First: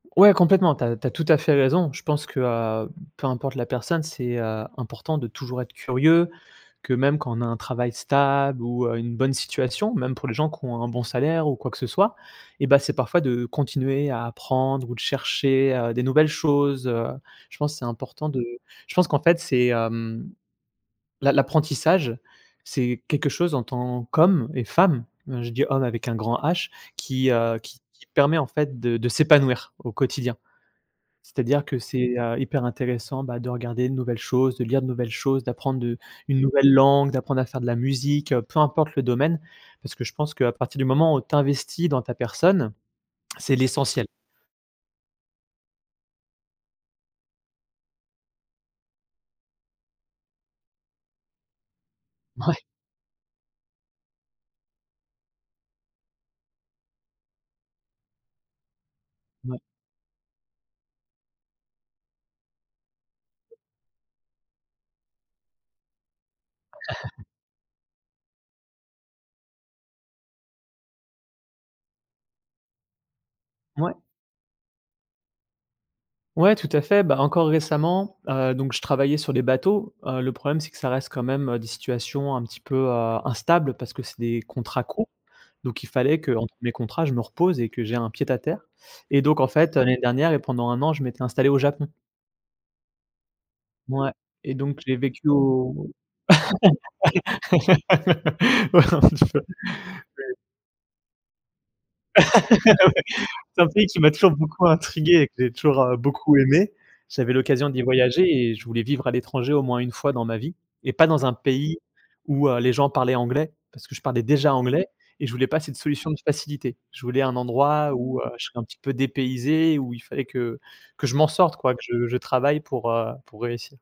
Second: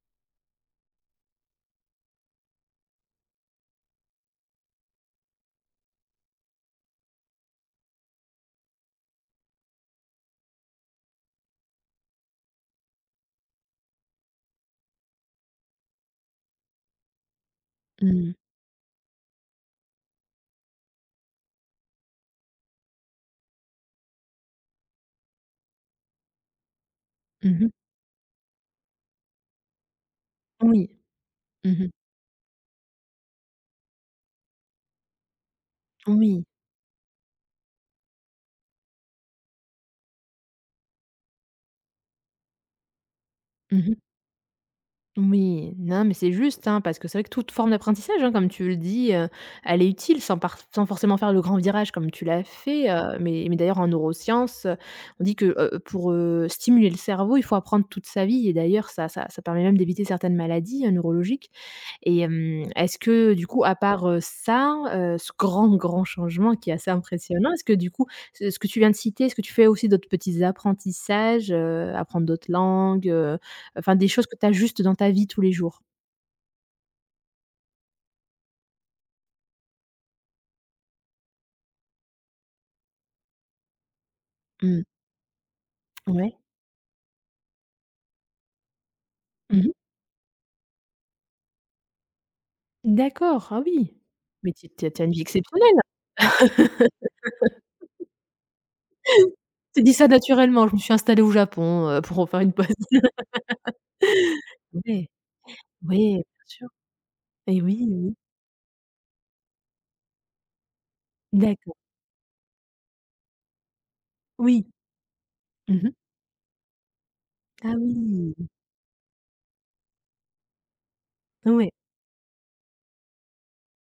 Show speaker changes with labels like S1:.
S1: Ouais, complètement tu as tu as tout à fait raison. Je pense que, heu, peu importe la personne, c'est, heu, important de toujours être curieux, que même quand on a un travail stable ou, heu, une bonne situation même pour les gens qui ont un bon salaire ou quoi que ce soit et bah, c'est parfois de continuer à apprendre ou de chercher, heu, des nouvelles choses, heu. Je pense c'est
S2: Mmh
S1: important
S2: mh.
S1: de je pense qu'en fait c'est hem, l'a l'apprentissage, c'est quelque chose en tant qu'homme et femme, heu, je dis homme avec un grand H, qui,
S2: Mmh
S1: heu,
S2: mh.
S1: qui qui permet en fait de de s'épanouir au quotidien.
S2: Oui.
S1: C'est à dire
S2: Mmh
S1: que
S2: mh.
S1: c'est, heu, hyper intéressant bah, de regarder de nouvelles choses, de lire de nouvelles choses, d'apprendre, heu, une
S2: Oui.
S1: nouvelle langue, d'apprendre à faire de la musique, heu, peu importe le domaine. Parce que je pense qu'à partir du moment où tu investis dans ta personne, c'est
S2: Mmh mh.
S1: l'essentiel.
S2: Oui, non, mais c'est juste, hein, parce que c'est vrai que toute forme d'apprentissage hein, comme tu le dis, heu, elle est utile sans parf sans forcément faire le grand virage comme tu l'as
S1: Ouais.
S2: fait, heu. Mais mais d'ailleurs en neuroscience, heu, on dit que, heu, pour, heu, stimuler le cerveau, il faut apprendre toute sa vie et d'ailleurs ça-ça ça
S1: Ouais.
S2: permet même d'éviter certaines maladies hein, neurologiques. Et hem, est-ce que du coup à part, heu, ça, heu, ce grand, grand changement qui est assez impressionnant, est-ce que du coup ce ce que tu viens de citer, est-ce tu fais aussi d'autres petits apprentissages, heu, apprendre d'autres langues, heu,
S1: Ouais.
S2: enfin des choses que tu ajustes dans ta vie tous les jours?
S1: Ouais tout à fait, bah, encore récemment, heu, donc je travaillais sur les bateaux, heu, le problème c'est que ça reste quand même, heu, des situations un petit peu, heu, instables parce que c'est des
S2: Mmh.
S1: contrats courts. Donc il fallait
S2: Ouais.
S1: qu'entre mes contrats, je me repose et que j'ai un pied à terre. Et donc en
S2: Mmh mh.
S1: fait, heu, l'année dernière et pendant 1 an, je m'étais installé au Japon.
S2: D'accord, ah oui.
S1: Ouais
S2: Mais
S1: et
S2: tu es
S1: donc
S2: tu as
S1: j'ai
S2: tu as une vie
S1: vécu
S2: exceptionnelle!
S1: au Ouais, en effet, ouais.
S2: Tu dis ça naturellement: «Je me suis installé au Japon, heu, pour, heu, faire une pause».
S1: Ouais. C'est un pays qui m'a toujours beaucoup
S2: Ouais.
S1: intrigué et que j'ai toujours, heu,
S2: Ouais, bien
S1: beaucoup
S2: sûr.
S1: aimé. J'avais
S2: Et
S1: l'occasion
S2: oui,
S1: d'y
S2: oui, oui.
S1: voyager et je voulais vivre à l'étranger au moins 1 fois dans ma vie, et pas dans un
S2: D'accord.
S1: pays où, heu, les gens parlaient anglais, parce que je parlais déjà
S2: Oui.
S1: anglais et je voulais pas cette
S2: Mmh mh.
S1: solution de facilité. Je voulais un
S2: Ah
S1: endroit où, heu,
S2: oui!
S1: je serais un petit peu dépaysé et où il fallait que que je m'en sorte
S2: Ouais.
S1: quoi, que je que je travaille pour, heu, pour réussir.